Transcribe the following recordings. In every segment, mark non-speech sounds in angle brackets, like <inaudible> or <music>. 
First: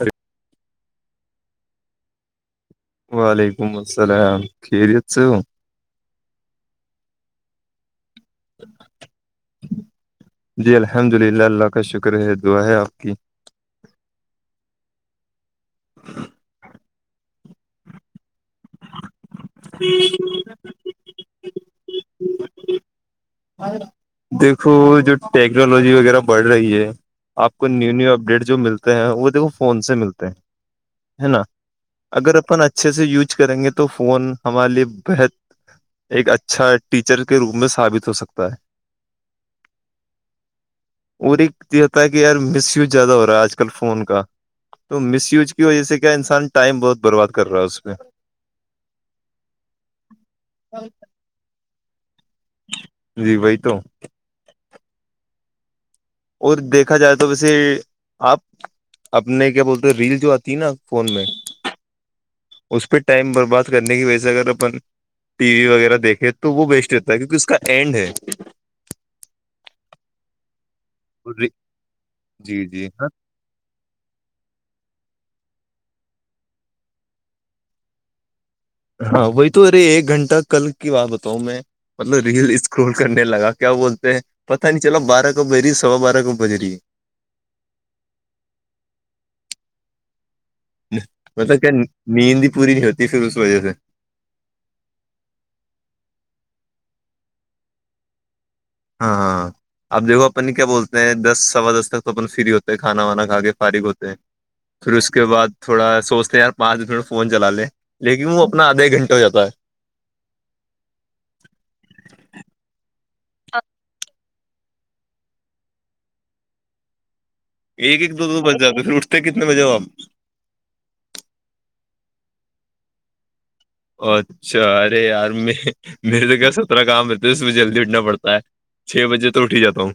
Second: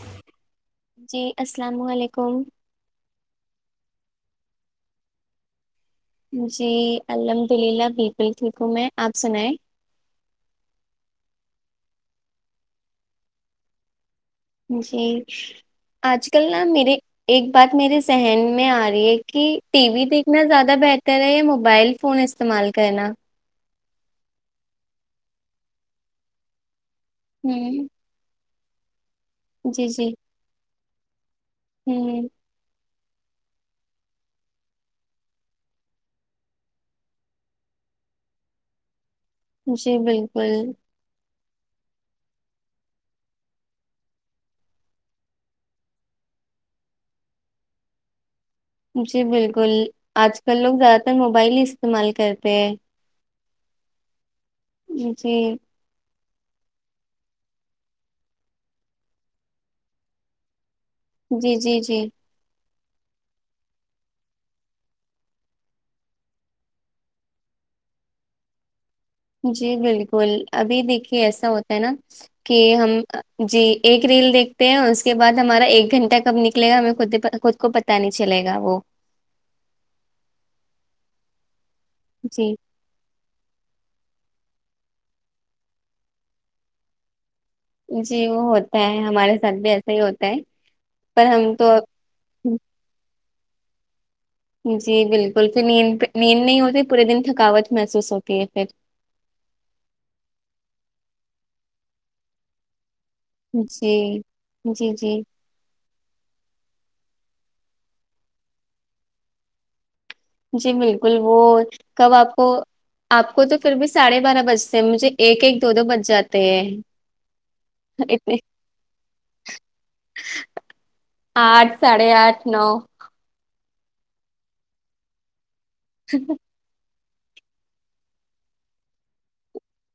ار جی السلام علیکم وعلیکم السلام خیریت سے ہو جی الحمد للہ ب بل ٹھیک ہوں میں آپ سنیں جی الحمد للہ اللہ کا شکر ہے دعا ہے آپ کی جے آج کل نہا میرے ایک بات میرے سہن میں آ رہی ہے کہ ٹی وی دیکھنا زیادہ بہتر ہے موبائل فون مالک ہے نا دیکھو جو ٹیکنالوجی وغیرہ بڑھ رہی ہے آپ کو ہوں نیو نیو اپڈیٹس جو ملتے ہیں وہ فون جی سے جی ملتے ہیں ہے نا ہوں اگر اپنچ اچھے سے یوز کریں گے تو فون ہمارے لیے بحد ایک اچھا ٹیچر کے روپ میں ثابت ہو سکتا ب جی بالکل اور ایک یہ ہوتا ہے کہ یار مس یوز زیادہ ہو رہا ہے آج کل فون کا تو مس یوج کی وجہ سے کیا انسان ٹائم بہت برباد کر رہا ہے اس پہ جی بالکل آج کل لوگ زیادہ تر موبائل ہی استعمال کرتے جی وہی تو جی ج اور دیکھا جائے تو ویسے آپ اپنے کیا بولتے ریل جو آتی ہے نا فون میں جی جی جی اس پہ ٹائم برباد کرنے کی وجہ سے اگر اپن ٹی وی وغیرہ دیکھیں تو وہ بیسٹ رہتا ہے کیونکہ اس کا اینڈ ہے جی بالکل ابھی دیکھیے ایسا ہوتا ہے نا کہ جی جی ہم ہاں جی ایک ریل دیکھتے ہیں اس کے بعد ہمارا ایک گھنٹہ کب نکلے گا ہمیں خ خود کو پتا نہیں چل گا وہ ہاں وہی تو ارے ایک گھنٹہ کل کی بات ہو تو میں مطلب جی ریل اسکرول کر نے لگا کیا بولتے ہیں پتا نہیں چلاو بارہ کو بج رہی سوا بارہ کو بج رہی جی وہ ہوتا ہے ہمارے ساتھ بھی ایسا ہی ہوتا ہے پر ہم ہوتا کیا تو نیندی پوری نہیں ہوتی پھر وجہ سے جی بالکل پھر نیند پ نیند نہیں ہوتی پورے دن تھکاوٹ محسوس ہوتی ہے پھر ہاں ہاں آپ دیکھو اپن کیا بولتے ہیں دس سوا دس تک تو اپن فری ہوتے ہے کھانا وانا کھا کے فارغ ہوتے ہیں جی جی پھر اس جی کے بعد تھوڑاا سوچتے ہیں یار پانچ دس میں فون چلا لیں لیکن وہ اپنا آدھا ایک گھنٹہ ہو جاتا ہے جی بالکل وہ کب آپ کو آپ کو تو پھر بھی ساڑھے بارہ بجتے ہیں مجھے ایک ایک دو دو بج جاتے ہیں ایک ایک دو اتنے دو بج جات پھر اٹھتے کتنے بجے ہوپ ساھے آٹھ نو اچھا ارے یار میں میرے تو کیاسےترا کام توس بجے جلدی اٹھنا پڑتا ہے چھ بجے تو اٹھ ہی جاتا ہوں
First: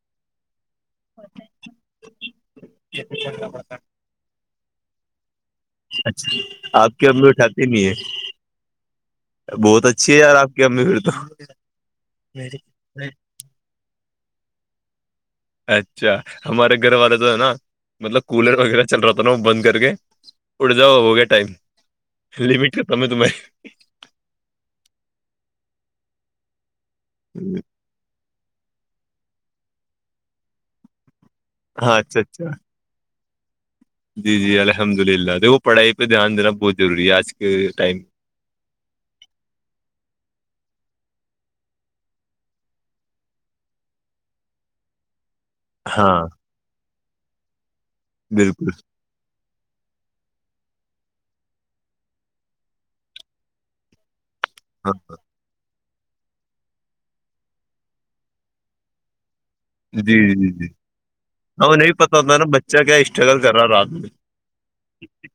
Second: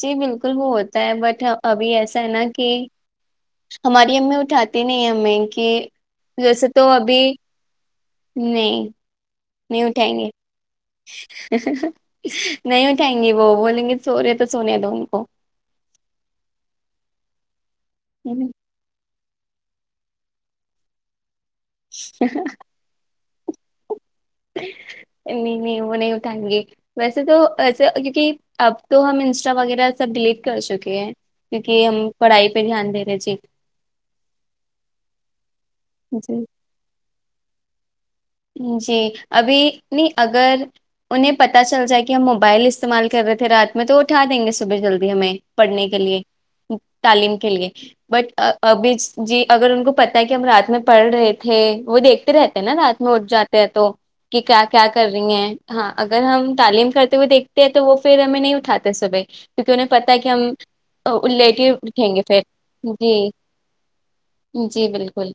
جی بالکل وہ ہوتا ہے بٹ ابھی ایسا ہے نا کہ ہماری امی اٹھاتی دنی میں اچھا آپ کے ہم لوگ اٹھاتے بھی ہیں نہیں نہیں ہے اٹھائیں گے یار آپ کی امی پھر تو نہیں اٹھائیں گے وہ بولیں گے سوورے تو سونے دوں گی اچھا ہمارے گھر والے تو ہے نا مطلب کولر وغیرہ چل رہا تھا ب بند کر کے اٹ جاؤ ہو گیا ٹائم لمیٹ کر ت میں ت باری <inaudible> <inaudible> ویسے تو تمہیں ایسے کیونکہ اب تو ہم انسٹا وغیرہ سب ڈیلیٹ کر چکے ہیں کیونکہ ہاں ہم اچھا پڑھائی اچھا پہ دھیان دے رہے جی جی جی الحمد للہ دیکھو پڑھائی پہ جی دھیانینا بہت ضروری ہے آج ٹائم جی ابھی نہیں اگر انہیں پتا چل جائے کہ ہم موبائل استعمال کر رہے تھے رات میں تو اٹھا دیں گے صبح جلدی ہمیں پڑھنے کے ہاں لیے تعلیم کے گے بٹ بالکل ابھی جی اگر ان کو پت ہے کہ ہم رات میں پڑھ رہے تھے وہ دیکھتے رہتے نا رات ہوٹ جاتے ہیں تو کہ کیا کیا ہاں کر رہی ہیں ہاں اگر ہم تعلیم کرتے ہوئے دیکھتے ہیں تو وہ پھر ہمیں نہیں اٹھاتے صبح کیونکہ انہیں جی پتا کہ ہم جی جی ل ہاں کے انہیں بھی اٹھیں پتا گے ہوتا ہے پھر نا بچہ کیا جی اسٹرگل کر رہا ہے رات میں جی بالکل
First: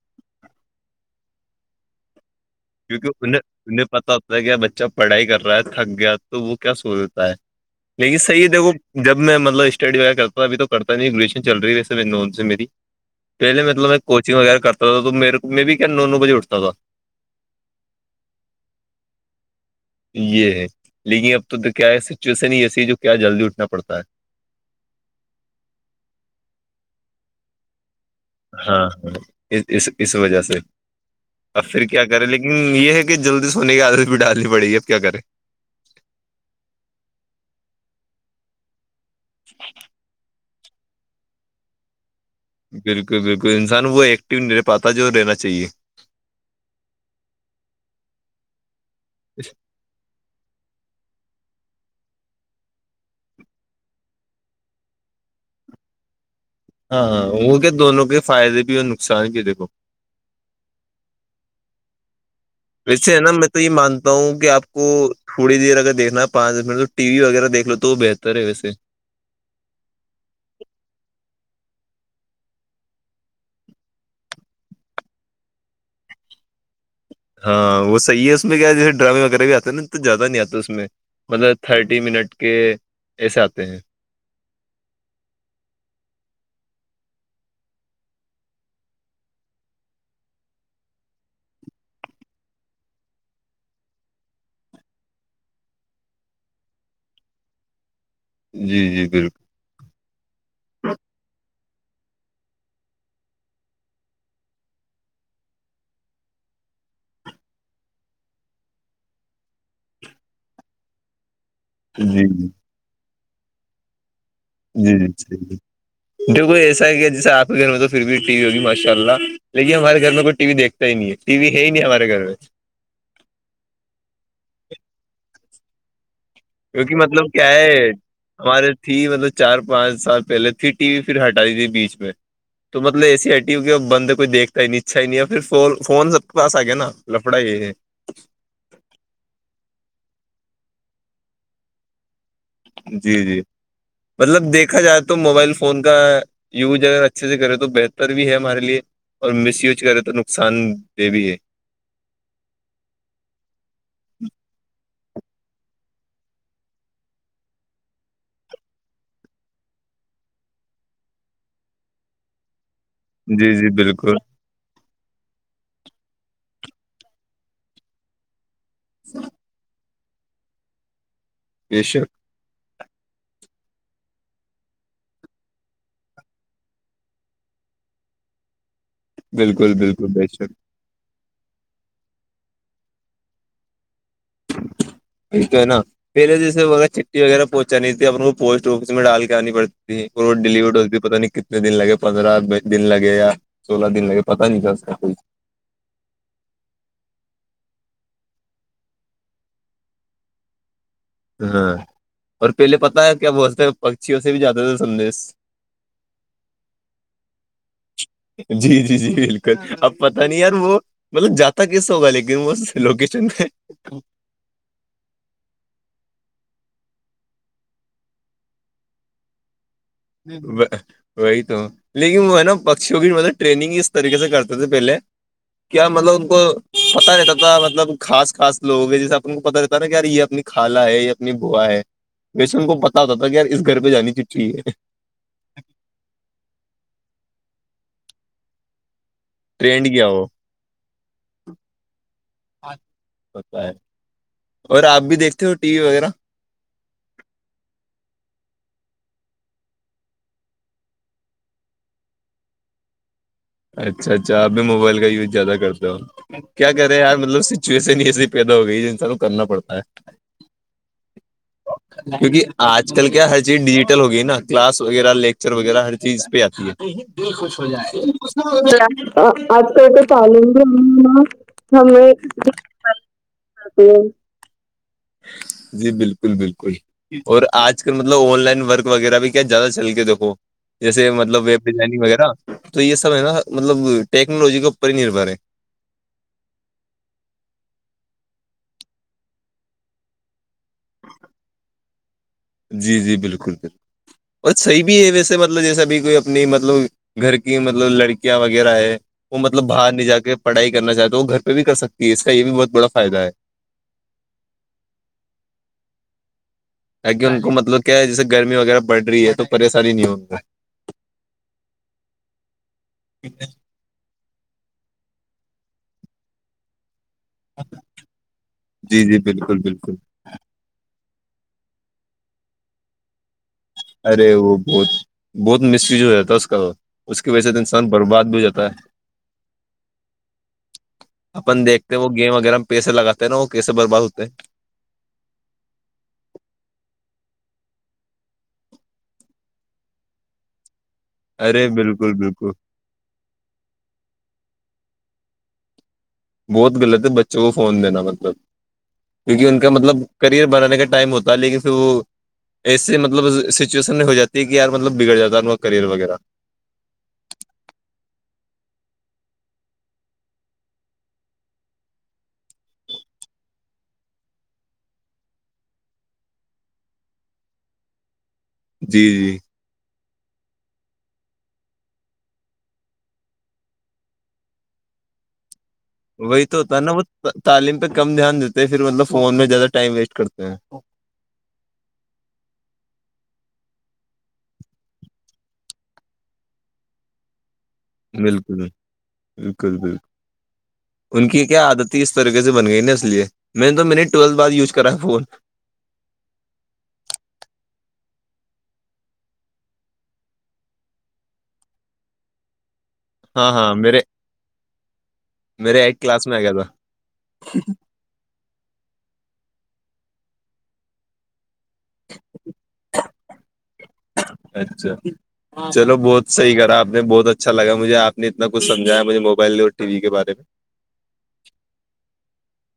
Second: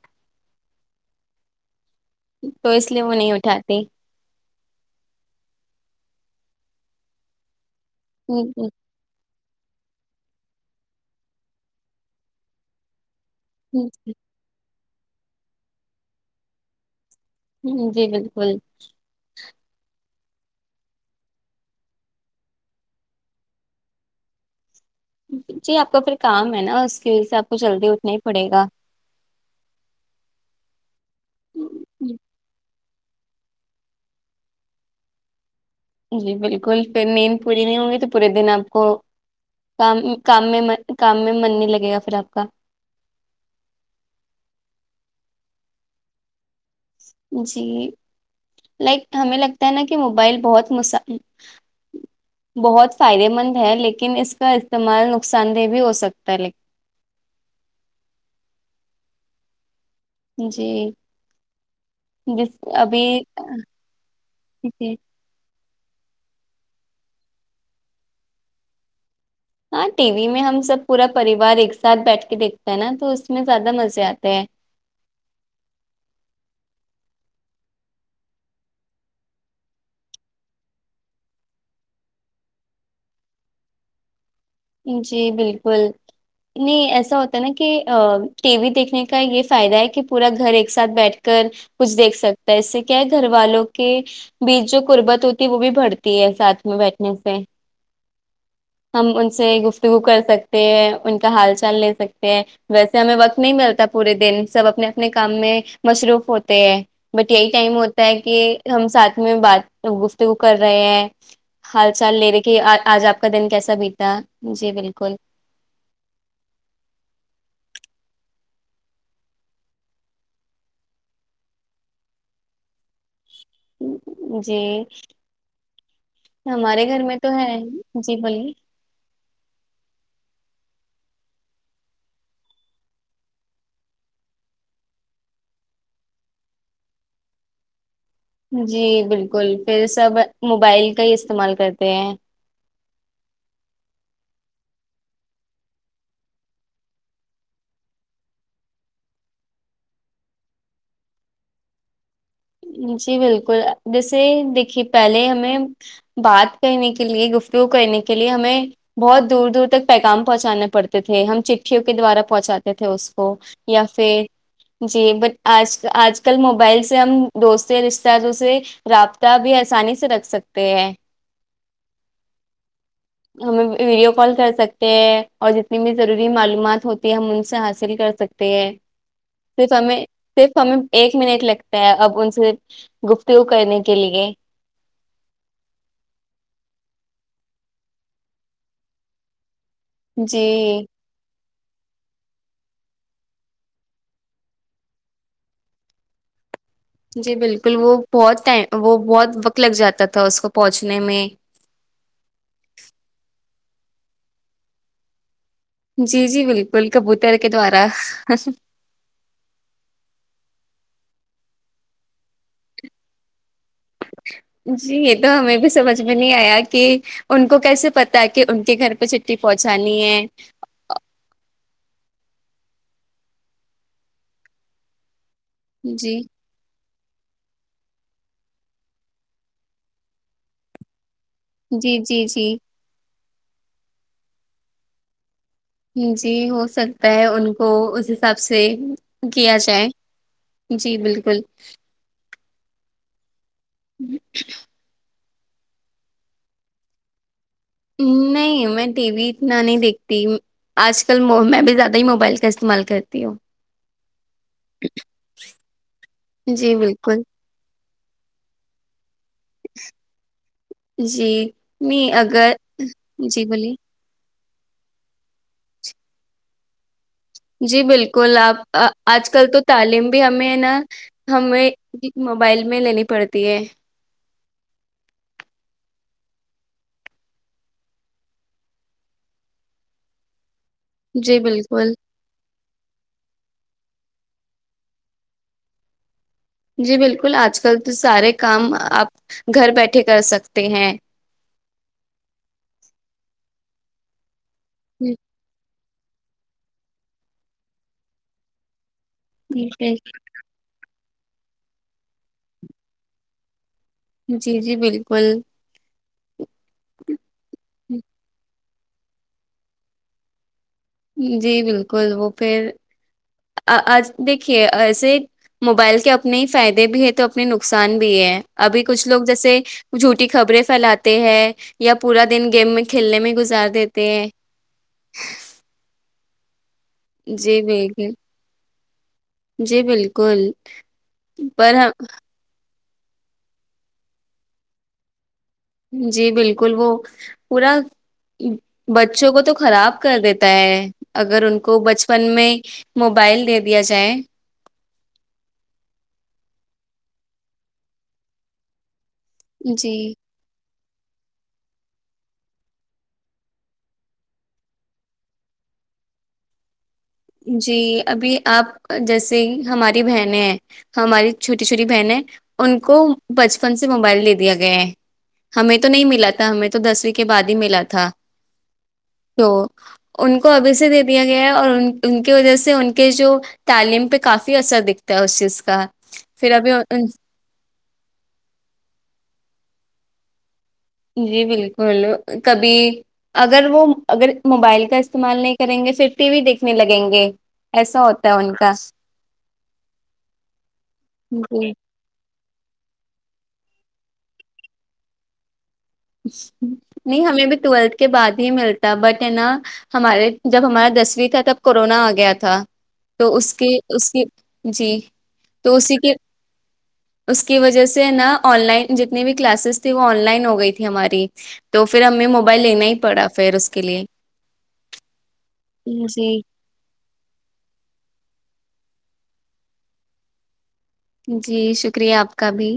تو اس لیے کیونکہ وہ نہیں انہیں اٹھاتی انہیں پتا ہوتا ہے کیا بچے جب پڑھائی کر رہا ہے تھک گیا تو وہ کیا سوچتا ہے لیکن صحیح دیکھو جب میں مط اسٹڈی وغیرہ کرتا تھا اب تو کرتا نہیں گلیشن چل رہی ویسے سے میری پہلے مطلب میں کوچنگ وغیرہ کرتا تو میر میں بھی کیا نو نو بجے اٹھتا تھا ہ جی بالکل یہ ہے لیکن اب تو تو کیا سچویشن ہی ایسی ہے جو کیا جلدی اٹھنا پڑتا ہے جی آپ کا پھر کام ہے نا اس کی وجہ سے آپ کو جلدی اتنے ہاں ہاں اس اس اس وجہ سے اب پھر کیا کریں لیکن یہ ہے جلدی سونے کی عادت بھی ڈالنی پڑی اب کیا کریں جی بالکل پھر نیند پوری نہیں ہوں گی تو پورے دن آپ کو کام کام میں میں کام میں من نہیں لگے گا پھر آپ کو بالکل بالکل انسان وہ ایکٹیو نہیں رہ پاتا جو رہنا چ چاہے جی لائک ہمیں لگتا ہے نا کہ موبائل بہت مس بہت فائدے مند ہے لیکن اس کا استعمال نقصان دہ بھی ہو سکتا ہے لیکن ہاںاں وہ کہ دونوں کے فائدے بھی اور نقصان بھی دیکھو جی جس ابھی ویسے ہے نا میں تو یہ مانتا ہوں کہ آپ کو جی، تھوڑی دیر دیکھنا پانچ دس منٹ تو ٹی وی وغیرہ دیکھ لو تو وہ بہتر ہے ویسے ہاں ٹی وی میں ہم سب پورا پریوار ایک ساتھ بیٹھ کے دیکھتے ہے نا تو اس میں زیادہ مزے آتے ہیں ہاں وہ صحیح ہے اس میں کیا جیسے ڈرامے وغیرہ بھی آتے نا تو زیادہ نہیں آتا اس میں مطلب تھرٹی منٹ کے ایسے آتے ہیں جی بالکل نہیں ایسا ہوتا نا کہ ٹی وی دیکھنے کا یہ فائدہ ہے کہ پورا گھر ایک ساتھ بیٹھ کر کچھ دیکھ سکتا ہے اس سے کیا ہے گھر والوں کے بیچ جو قربت ہوتی ہے وہ بھی بڑھتی ہے ساتھ میں بیٹھنے سے جی جی ہم ان بالکل سے گفتگو کر سکتے ان کا حال چال لے سکتے ہیں ویسے ہمیں وقت نہیں ملتا پورے دن سب اپنے اپنے کام میں مصروف ہوتے ہیں بٹ یہی ٹائم ہوتا ہے کہ ہم ساتھ میں بات گفتگو کر رہے ہیں حال چال جی لے رہے جی کہ آج آپ ک دن کیسا بیتا جی جی ج ج جو کوئی ایسا ہے کیا جیسے آپ کے گھر میں تو پھر بھی <inaudible> جی ہمارے کیونکہ گھر میں مطلب تو کیا ہے جی بولیے ہماراری تھی مطلب چار پانچ سال پہلے تھی ٹی وی پھر ہٹا دی تھی بیچ پہ تو مطلب اے سی آئی ٹی و کہ بند کوئی دیکھتا ہی نہیں اچھا ہی نہیں ہے پھر فون سب کے پاس آ گیا نا لفڑا یہ ہے جی بالکل پھر سب موبائل کا ہی استعمال کرتے ہیں جی جی مطلب دیکھا جائے تو موبائل فون کا یوز اگر اچھے سے کرے تو بہتر بھی ہے ہمارے لیے اور مس یوز کرے تو نقصان دہ بھی ہے جی بالکل جیسے دیکھی پہلے ہمیں بات کہنے کے لیے گفتو کرنے کے لیے ہمیں بہت دور دور تک پیغام پہنچانا پڑتے تھے ہم چٹھیوں کے دوارا پہنچاتے تھے اس کو جی جی یا بالکل پھر جی بٹ آج آج کل موبائل سے ہم دوستتے رشتے توے رابطہ بھی آسانی سے سے رکھ سکتے ہیں ب شک ہم ویڈیو کال کر سکتے ہیں اور جتنی بھی ضروری معلومات ہوتی ہے ہم ان سے حاصل کر سکتے ہیں صرف بالکل ہمیں بالکل بے شک صرف ہمیں ایک منٹ لگتا ہے اب ان سے گفتگو کرنے کی <inaudible> وغیرہ پہنچانی تھی اپنے کو پوسٹ آفس میں ڈال کے آنی پڑتی جی ڈیلیڈ پتا نہیں کتنی دن لگے پندرہس دن لگے یا سولہ دن لگے پتا نہیں کیا اس کا کو جی بالکل وہ بہت ٹم وہ بہت وقت لگ جاتا تھا اس کو پہنچ ہاں اور پہلے پتا ہے کیا ب پکچیوں سے بھی جاتے تھے سندیش جی جی بالکل کبوتر کے دوارا جی جی جی بالکل اب پتہ نہیں یار وہ مطلب جاتا کیسا ہوگا لیکن وہ لوکیشن پہ <inaudible> ان کو کیسے پتا ہے کہ ان کے گھر پہ چھٹی پہنچی <inaudible> لیکن وہ ہے نا پکچیوں کی مطلب ٹریننگ اس طریقے سے کرتے تھے پہلے کیا جی مطلب ان کو پتا رہتا تھا مطلب خاص خاص لوگ گے جیسے آپ کو پتا رہتا نا کہ یار یہ اپنی خالہ ہے نی بوا ہے جی جی ویسے ان جی کو بتاتا بیر اس گھر پہ جانی چٹ ہے جی ہو سکتا ہے ان کو اس حساب سے کیا ٹرینڈ جائے کیا ہو جی بالکل اچھ ہوتا ہے اور آپ بھی دیکھ ہو ٹی وی وغیرہ نہیں میں ٹی وی اتنا نہیں دیکھتی آج کل میں بھی زیادہ ہی موبائل کا استعمال کرتی ہوں اچھا اچھا اب بھی موبائل کا یوز زیادہ کرتا ہوں کیا جی کر رہے یار بالکل ملب سچویش اس پیدا ہو گئی ج س کرنا پڑتا ہے جی نہیں کیونکہ اگر آج کل کیا ہر جی چیز بولیے ڈیجیٹل ہوگی نا کلاس وغیرہ لیکچر وغیرہ ہر چیز پہ آتی ہے د خوش ہو جی جاتی بالکل آپ آ- آج کل تو تعلیم ہمیں تعالم ہے بھی نا ہمیں موبائل میں لینی پڑتی ہے جی بالکل بکل بالکل اور آج کل مطلب آن لائن ورک وغیرہ بھی کیا زیادہ چل کے دیکو جیسے جی مطلب ویب بالکل ڈیزائننگ وغیرہ تو یہ سب ہے نا مطلب ٹیکنالوجی کے اوپر ہی نربھر ہے جی بالکل آج کل تو سارے کام آپ گھر بیٹھے کر سکتے ہیں جی جی بالکل بالکل ب صحیح ہے ویسےطلب جیسا بھی کوئی اپنی مطلب گھر کی مطلب لڑکیاں وغیرہ ہے وہ مطلب جی باہر نہیں جا کے پڑھائی کرنا چاہتے گھر پہ بھی کر سکتی ہے اس کا یہ بھی بہت بڑا فائدہ ہے جی جی بالکل ت کہہ ان کو مطلب کیا ہے جیس گرمی وغیرہ بڑھ رہی ہے تو پریشانی نہیں ہووںا جی بالکل وہ پھر آ آج دیکھیے ایسے موبائل کے اپنے ہی فائدے بھی تو اپنے نقصان بھی ہے ابھی جی کچھ جی لوگ بالکل جیسے بالکل جھوٹی خبریں پھیلاتے ہیں یا پورا دن گیم میں کھیلنے میں گزارتے ارے وہ بہت بہت مس یوز ہو تھا اس تو اس کی وجہ سے جی انسان بالکل برباد بھی ہو جاتا ہے جی بالکل اپن پر دیکھتے ہیں وہ گیم وغیرہ میں پیسے لگاتے ہیں نا وہ کییسے برباد ہوتے ہیں جی بالکل وہ پورا بچوں کو تو خراب کر دیتا ہے اگر ان ارے کو بالکل بچپن میں بالکل موبائل دے دیا جائے بہت غلط ہے بچوں کو فون دینا مطلب کیک ان کا مطلب جی کریئر بنانے کا ٹائم ہوتا ہے لیکن پھر وہ ایس مطلب سچویشن میں ہو جاتی کہ یار مطلب بگڑ جاتا ہے ان کا کرئر وغیرہ جی ابھی آپ جیسے ہماری بہنیں ہیں ہماری چھوٹی چھوٹی بہنیں ان کو بچپن سے موبائل لے دیا گیا ہے ہمیں تو نہیں ملا تھا ہمیں تو دسویں کے بعد ہی ملا تھا جی جی تو ان کو ابھی سے دے دیا گیا ہے اور ان ان کی وجہ سے ان کے جو تعلیم پہ کافی اثر دکھتا ہے اس چیز کا وہی پھر تو ابھی ہوتا ہے نا وہ تعلیم پہ کم دھیان دیتے ہیں پھر مطلب فون میں زیادہ ٹائم ویسٹ کرتے ہیں جی بالکل کبھی اگر وہ اگر موبائل کا استعمال نہیں کریں گے پھر ٹی وی دیکھنے لگیں گے ایسا ہوتا ہے ان بالکل کا بالکل بالکل ان کی جی کیا عادت تھی اس طریقے سے بن گئی نا اس لیے میں نے تو میں نے ٹویلھ بع وز کرا ہے فون سے نہیں ہمیں بھی ٹویلتھ کے بعد ہی ملتا بٹ ہے نا ہمارے جب ہمارا دسویں تھا تب کورونا آ گیا تھا تو ہاں اس ہاں کے میرے اس کی جی تو میرے اسی ایٹ کے کلاس میں آ گیا اس کی وجہ سے نا آن لائن جتنے بھی کلاس وہ آن لائن ہو گئی تہی ہماری تو پھر ہمیں موبائل لینا ہی پڑا پھر اس کے لیے اچھا چلو جی بہت صحیح کرا آپ نے بہت اچھا لگا مجھے آپ نے اتنا کچھ سمجھ ج ہے مجھے موبائل اور ٹی وی کے بارے میں جی شکریہ آپ کا بھی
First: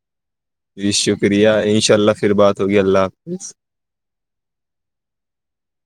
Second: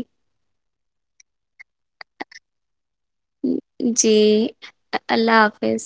جی شکریہ ان شاء اللہ پھر بات ہوگی اللہ حافظ جی اللہ حافظ